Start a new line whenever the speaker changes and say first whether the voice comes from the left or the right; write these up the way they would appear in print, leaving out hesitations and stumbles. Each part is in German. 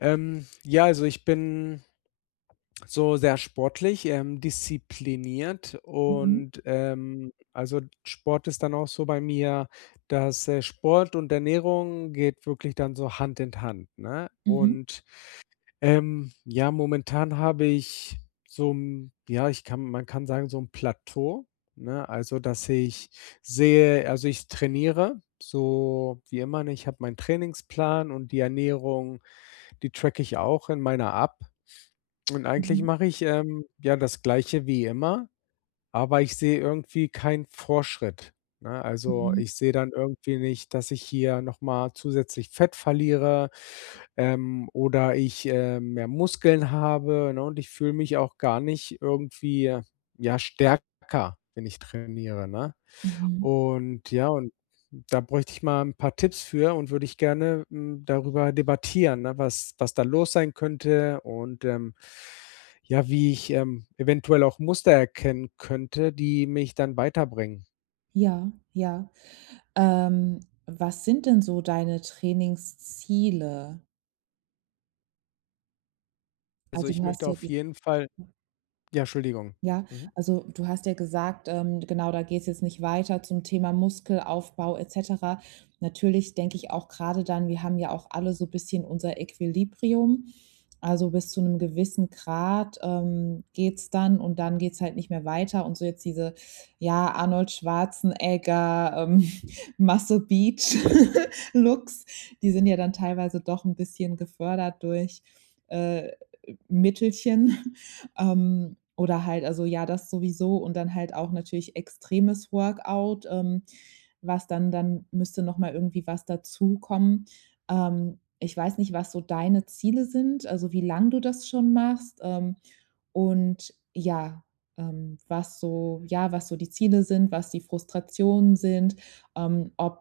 left: Ja, also ich bin so sehr sportlich, diszipliniert
right: Mhm,
left: und Sport ist dann auch so bei mir, dass, Sport und Ernährung geht wirklich dann so Hand in Hand, ne?
right: mhm,
left: Und ja, momentan habe ich so ein ja, ich kann man kann sagen, so ein Plateau, ne? Also, dass ich sehe also, ich trainiere so wie immer, ne? Ich habe meinen Trainingsplan und die Ernährung, die tracke ich auch in meiner App. Und eigentlich
right: mhm,
left: mache ich, ja, das Gleiche wie immer. Aber ich sehe irgendwie keinen Fortschritt, ne? Also,
right: mhm,
left: ich sehe dann irgendwie nicht, dass ich hier noch mal zusätzlich Fett verliere, oder ich mehr Muskeln habe, ne? Und ich fühle mich auch gar nicht irgendwie, ja, stärker, wenn ich trainiere, ne?
right: mhm.
left: Und ja, und da bräuchte ich mal ein paar Tipps für und würde ich gerne, hm, darüber debattieren, ne, was da los sein könnte und ja, wie ich eventuell auch Muster erkennen könnte, die mich dann weiterbringen.
right: Ja, ja. Ähm, Was sind denn so deine Trainingsziele?
left: Also,
right: Also, du
left: ich
right: hast
left: möchte
right: ja
left: auf jeden Fall ja, Entschuldigung.
right: Ja,
left: Mhm.
right: also du hast ja gesagt, genau, da geht es jetzt nicht weiter zum Thema Muskelaufbau et cetera. Natürlich denke ich auch gerade dann wir haben ja auch alle so ein bisschen unser Equilibrium. Also, bis zu einem gewissen Grad, geht's dann und dann geht's halt nicht mehr weiter und so jetzt diese, ja, Arnold Schwarzenegger, Muscle Beach Looks, die sind ja dann teilweise doch ein bisschen gefördert durch, äh Mittelchen, oder halt also ja, das sowieso und dann halt auch natürlich extremes Workout, was dann müsste noch mal irgendwie was dazukommen. Ich weiß nicht, was so deine Ziele sind, also wie lange du das schon machst, und ja, was so ja, was so die Ziele sind, was die Frustrationen sind, ob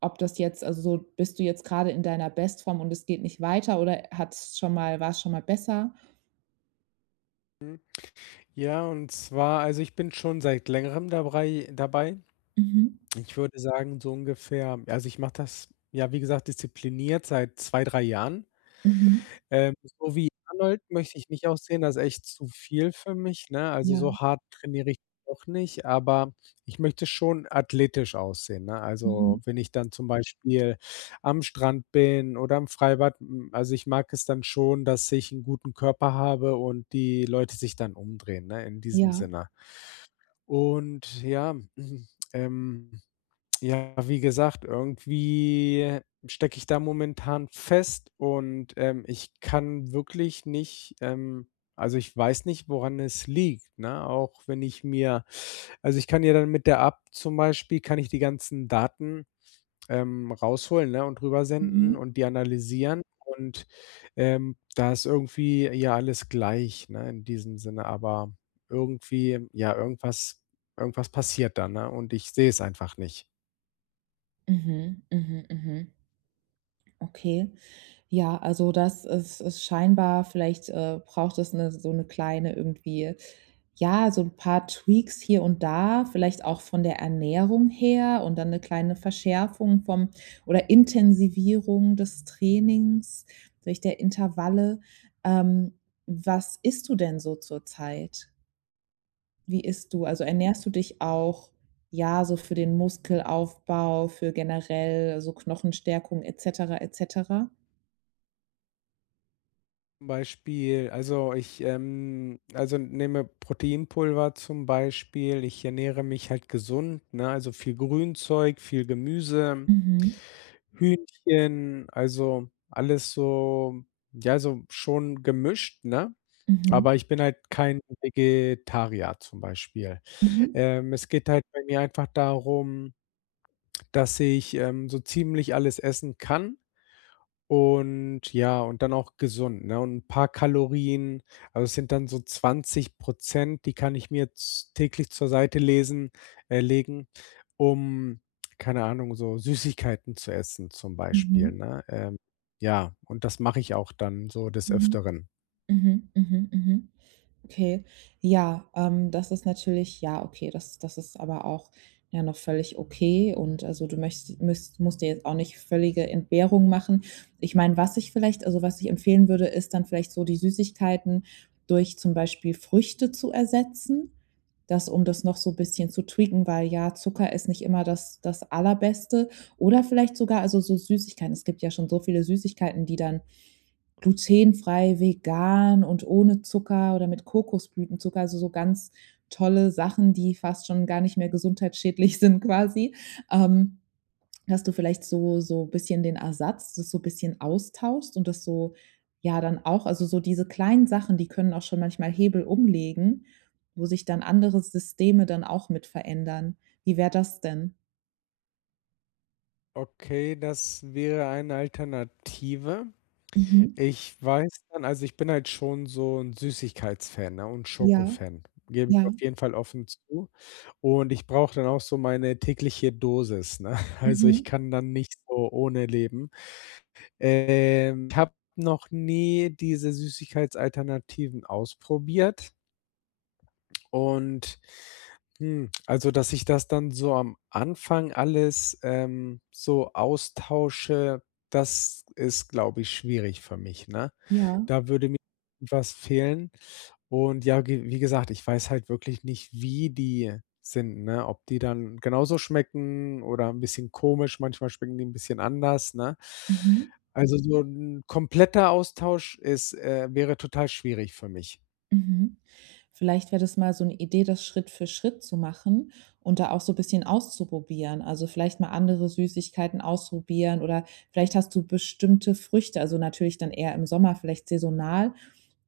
right: das jetzt also so bist du jetzt gerade in deiner Bestform und es geht nicht weiter oder hat's schon mal war es schon mal besser?
left: Ja, und zwar also, ich bin schon seit Längerem dabei.
right: Mhm.
left: Ich würde sagen, so ungefähr also, ich mache das, ja, wie gesagt, diszipliniert seit 2 bis 3 Jahren.
right: Mhm.
left: Ähm, so wie Arnold möchte ich nicht aussehen, das ist echt zu viel für mich, ne? Also,
right: Ja.
left: so hart trainiere ich auch nicht, aber ich möchte schon athletisch aussehen, ne?
right: Mhm.
left: Also, wenn ich dann zum Beispiel am Strand bin oder im Freibad, hm, also, ich mag es dann schon, dass ich einen guten Körper habe und die Leute sich dann umdrehen, ne, in diesem
right: Ja.
left: Sinne. Und ja, ähm ja, wie gesagt, irgendwie stecke ich da momentan fest und ich kann wirklich nicht, also, ich weiß nicht, woran es liegt, ne? Auch wenn ich mir also, ich kann ja dann mit der App zum Beispiel kann ich die ganzen Daten, rausholen, ne, und rübersenden
right: Mhm.
left: und die analysieren und, da ist irgendwie ja alles gleich, ne, in diesem Sinne, aber irgendwie ja, irgendwas passiert da, ne, und ich sehe es einfach nicht.
right: Mhm. Mhm. Mhm. Okay. Ja, also das ist scheinbar vielleicht, braucht es 'ne so eine kleine irgendwie ja, so ein paar Tweaks hier und da, vielleicht auch von der Ernährung her und dann eine kleine Verschärfung vom oder Intensivierung des Trainings durch der Intervalle. Ähm, Was isst du denn so zurzeit? Wie isst du? Also, ernährst du dich auch, ja, so für den Muskelaufbau, für generell so Knochenstärkung et cetera, et cetera?
left: Zum Beispiel, also ich, also nehme Proteinpulver zum Beispiel. Ich ernähre mich halt gesund, ne? Also viel Grünzeug, viel Gemüse,
right: Mhm.
left: Hühnchen, also alles so, ja, so schon gemischt, ne?
right: Mhm.
left: Aber ich bin halt kein Vegetarier zum Beispiel.
right: Mhm.
left: Es geht halt bei mir einfach darum, dass ich so ziemlich alles essen kann. Und ja, und dann auch gesund, ne? Und ein paar Kalorien. Also, es sind dann so 20% die kann ich mir z täglich zur Seite lesen legen, um, keine Ahnung, so Süßigkeiten zu essen zum Beispiel,
right: Mhm.
left: ne? Ja, und das mache ich auch dann so des
right: Mhm.
left: Öfteren.
right: Mhm. Mhm. Mhm. Mhm. Okay, ja, das ist natürlich ja, okay, das ist aber auch, ja, noch völlig okay und also, du möchtest müsst musst dir jetzt auch nicht völlige Entbehrung machen. Ich meine, was ich vielleicht also, was ich empfehlen würde, ist dann vielleicht so die Süßigkeiten durch zum Beispiel Früchte zu ersetzen, das um das noch so 'n bisschen zu tweaken, weil ja, Zucker ist nicht immer das Allerbeste oder vielleicht sogar also, so Süßigkeiten. Es gibt ja schon so viele Süßigkeiten, die dann glutenfrei, vegan und ohne Zucker oder mit Kokosblütenzucker, also so ganz tolle Sachen, die fast schon gar nicht mehr gesundheitsschädlich sind quasi. Ähm, Dass du vielleicht so so bisschen den Ersatz das so bisschen austauschst und das so ja, dann auch also so diese kleinen Sachen, die können auch schon manchmal Hebel umlegen, wo sich dann andere Systeme dann auch mit verändern. Wie wäre das denn?
left: Okay, das wäre eine Alternative.
right: Mhm.
left: Ich weiß dann also, ich bin halt schon so ein Süßigkeitsfan, ne, und
right: Ja,
left: Schokofan, gebe ich
right: ja.
left: auf jeden Fall offen zu. Und ich brauche dann auch so meine tägliche Dosis, ne? Also, ich
right: Mhm.
left: kann dann nicht so ohne leben. Ich habe noch nie diese Süßigkeitsalternativen ausprobiert und, hm, also, dass ich das dann so am Anfang alles so austausche, das ist, glaube ich, schwierig für mich, ne?
right: Ja.
left: Da würde mir was fehlen. Und ja, ge wie gesagt, ich weiß halt wirklich nicht, wie die sind, ne? Ob die dann genauso schmecken oder ein bisschen komisch, manchmal schmecken die ein bisschen anders, ne?
right: Mhm.
left: Also, so ein kompletter Austausch ist wäre total schwierig für mich.
right: Mhm. Vielleicht wäre das mal so eine Idee, das Schritt für Schritt zu machen und da auch so ein bisschen auszuprobieren. Also, vielleicht mal andere Süßigkeiten ausprobieren oder vielleicht hast du bestimmte Früchte, also, natürlich dann eher im Sommer, vielleicht saisonal,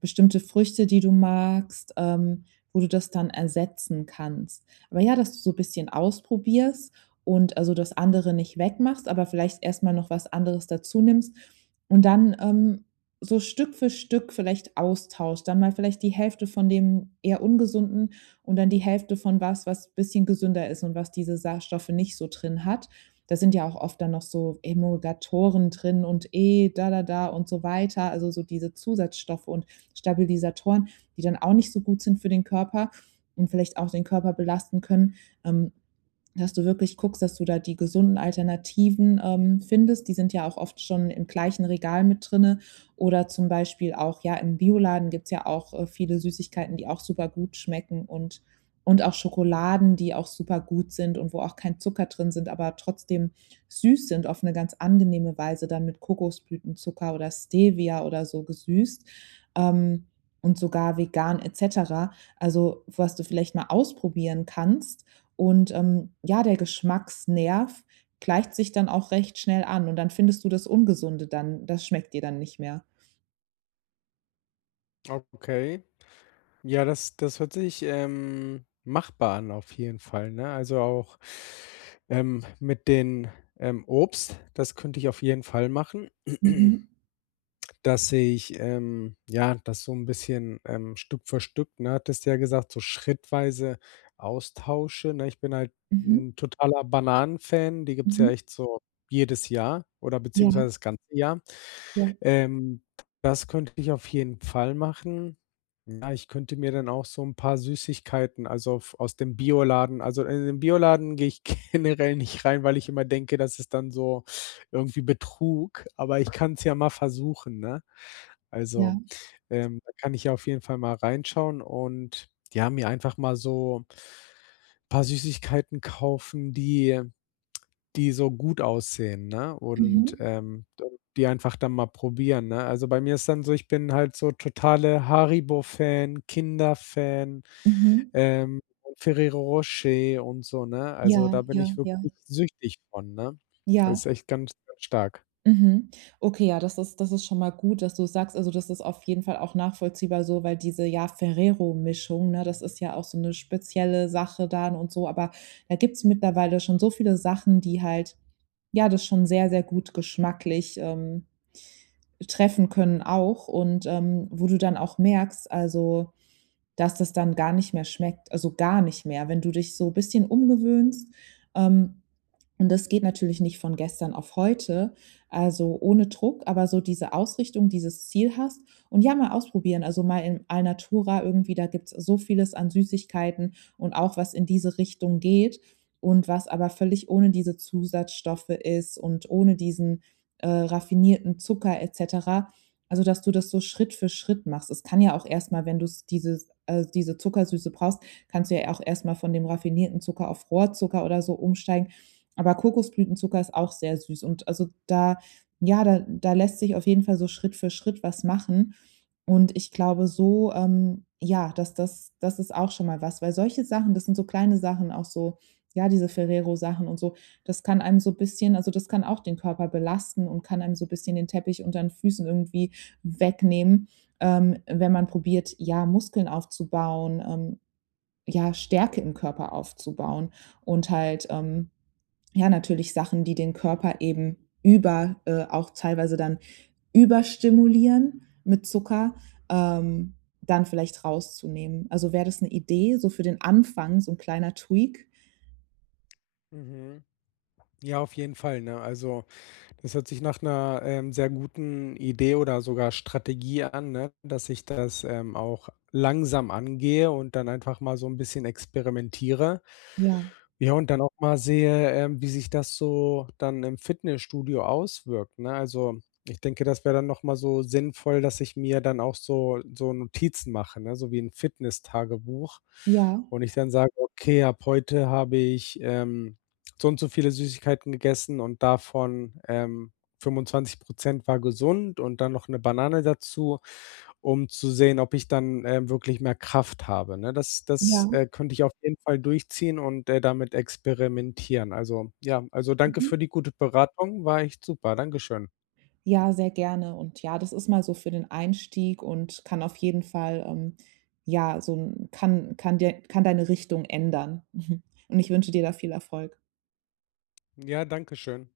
right: bestimmte Früchte, die du magst, wo du das dann ersetzen kannst. Aber ja, dass du so ein bisschen ausprobierst und also, das andere nicht wegmachst, aber vielleicht erst mal noch was anderes dazu nimmst und dann, so Stück für Stück vielleicht austauscht, dann mal vielleicht die Hälfte von dem eher Ungesunden und dann die Hälfte von was, was ein bisschen gesünder ist und was diese Sachstoffe nicht so drin hat. Da sind ja auch oft dann noch so Emulgatoren drin und E, da, da, da und so weiter. Also so diese Zusatzstoffe und Stabilisatoren, die dann auch nicht so gut sind für den Körper und vielleicht auch den Körper belasten können. Ähm, Dass du wirklich guckst, dass du da die gesunden Alternativen findest. Die sind ja auch oft schon im gleichen Regal mit drinne. Oder zum Beispiel auch, ja, im Bioladen gibt's ja auch viele Süßigkeiten, die auch super gut schmecken und auch Schokoladen, die auch super gut sind und wo auch kein Zucker drin sind, aber trotzdem süß sind auf eine ganz angenehme Weise, dann mit Kokosblütenzucker oder Stevia oder so gesüßt. Ähm, und sogar vegan etc. Also, was du vielleicht mal ausprobieren kannst, und, ja, der Geschmacksnerv gleicht sich dann auch recht schnell an und dann findest du das Ungesunde dann das schmeckt dir dann nicht mehr.
left: Okay. Ja, das hört sich, machbar an auf jeden Fall, ne? Also, auch mit den, Obst, das könnte ich auf jeden Fall machen.
right: Mhm.
left: Dass ich ja, das so ein bisschen Stück für Stück, ne, hattest du ja gesagt, so schrittweise austausche, ne? Ich bin halt
right: Mhm.
left: 'n totaler Bananenfan fan die gibt's
right: Mhm.
left: ja echt so jedes Jahr oder
right: Ja,
left: beziehungsweise das ganze Jahr.
right: ja,
left: Ähm, Das könnte ich auf jeden Fall machen. Ja, ich könnte mir dann auch so ein paar Süßigkeiten, also, f aus dem Bioladen also, in den Bioladen gehe ich generell nicht rein, weil ich immer denke, dass es dann so irgendwie Betrug, aber ich kann's ja mal versuchen, ne?
right: ja.
left: Also, da kann ich ja auf jeden Fall mal reinschauen und, ja, mir einfach mal so paar Süßigkeiten kaufen, die so gut aussehen, ne? Und,
right: Mhm.
left: d die einfach dann mal probieren, ne? Also, bei mir ist dann so, ich bin halt so totale Haribo-Fan, Kinder-Fan,
right: Mhm.
left: ähm, Ferrero Rocher und so, ne? Also,
right: Ja,
left: da bin
right: ja,
left: ich
right: ja.
left: wirklich süchtig von, ne? Das
right: Ja.
left: ist echt ganz, ganz stark.
right: Mhm. Okay, ja, das ist schon mal gut, dass du sagst also, das ist auf jeden Fall auch nachvollziehbar so, weil diese, ja, Ferrero-Mischung, ne, das ist ja auch so eine spezielle Sache da und so, aber da gibt's mittlerweile schon so viele Sachen, die halt, ja, das schon sehr, sehr gut geschmacklich, treffen können auch und, wo du dann auch merkst, also, dass das dann gar nicht mehr schmeckt, also, gar nicht mehr. Wenn du dich so ein bisschen umgewöhnst, ähm und das geht natürlich nicht von gestern auf heute, also ohne Druck, aber so diese Ausrichtung, dieses Ziel hast und ja, mal ausprobieren. Also mal in Alnatura irgendwie, da gibt's so vieles an Süßigkeiten und auch was in diese Richtung geht und was aber völlig ohne diese Zusatzstoffe ist und ohne diesen, raffinierten Zucker et cetera. Also, dass du das so Schritt für Schritt machst. Es kann ja auch erstmal, wenn du dieses diese Zuckersüße brauchst, kannst du ja auch erstmal von dem raffinierten Zucker auf Rohrzucker oder so umsteigen. Aber Kokosblütenzucker ist auch sehr süß und also da ja, da lässt sich auf jeden Fall so Schritt für Schritt was machen. Und ich glaube so, ja, dass das ist auch schon mal was, weil solche Sachen, das sind so kleine Sachen, auch so ja, diese Ferrero-Sachen und so, das kann einem so bisschen also, das kann auch den Körper belasten und kann einem so bisschen den Teppich unter den Füßen irgendwie wegnehmen, wenn man probiert, ja, Muskeln aufzubauen, ja, Stärke im Körper aufzubauen und halt, ja, natürlich Sachen, die den Körper eben über, auch teilweise dann überstimulieren mit Zucker, ähm, dann vielleicht rauszunehmen. Also wäre das eine Idee, so für den Anfang, so ein kleiner Tweak?
left: Mhm. Ja, auf jeden Fall, ne? Also, das hört sich nach einer sehr guten Idee oder sogar Strategie an, ne, dass ich das auch langsam angehe und dann einfach mal so ein bisschen experimentiere.
right: Ja,
left: Ja, und dann auch mal sehe, wie sich das so dann im Fitnessstudio auswirkt, ne? Also, ich denke, das wäre dann noch mal so sinnvoll, dass ich mir dann auch so Notizen mache, ne, so wie ein Fitness Tagebuch
right: ja,
left: und ich dann sage: „Okay, ab heute habe ich,“ so und so viele Süßigkeiten gegessen und davon 25% war gesund und dann noch eine Banane dazu, um zu sehen, ob ich dann wirklich mehr Kraft habe, ne? Das
right: ja,
left: das, äh, könnte ich auf jeden Fall durchziehen und damit experimentieren. Also, ja also, danke
right: mhm.
left: für die gute Beratung, war echt super. Dankeschön.
right: Ja, sehr gerne und ja, das ist mal so für den Einstieg und kann auf jeden Fall, ja, so 'n kann dir kann deine Richtung ändern. Und ich wünsche dir da viel Erfolg.
left: Ja, dankeschön.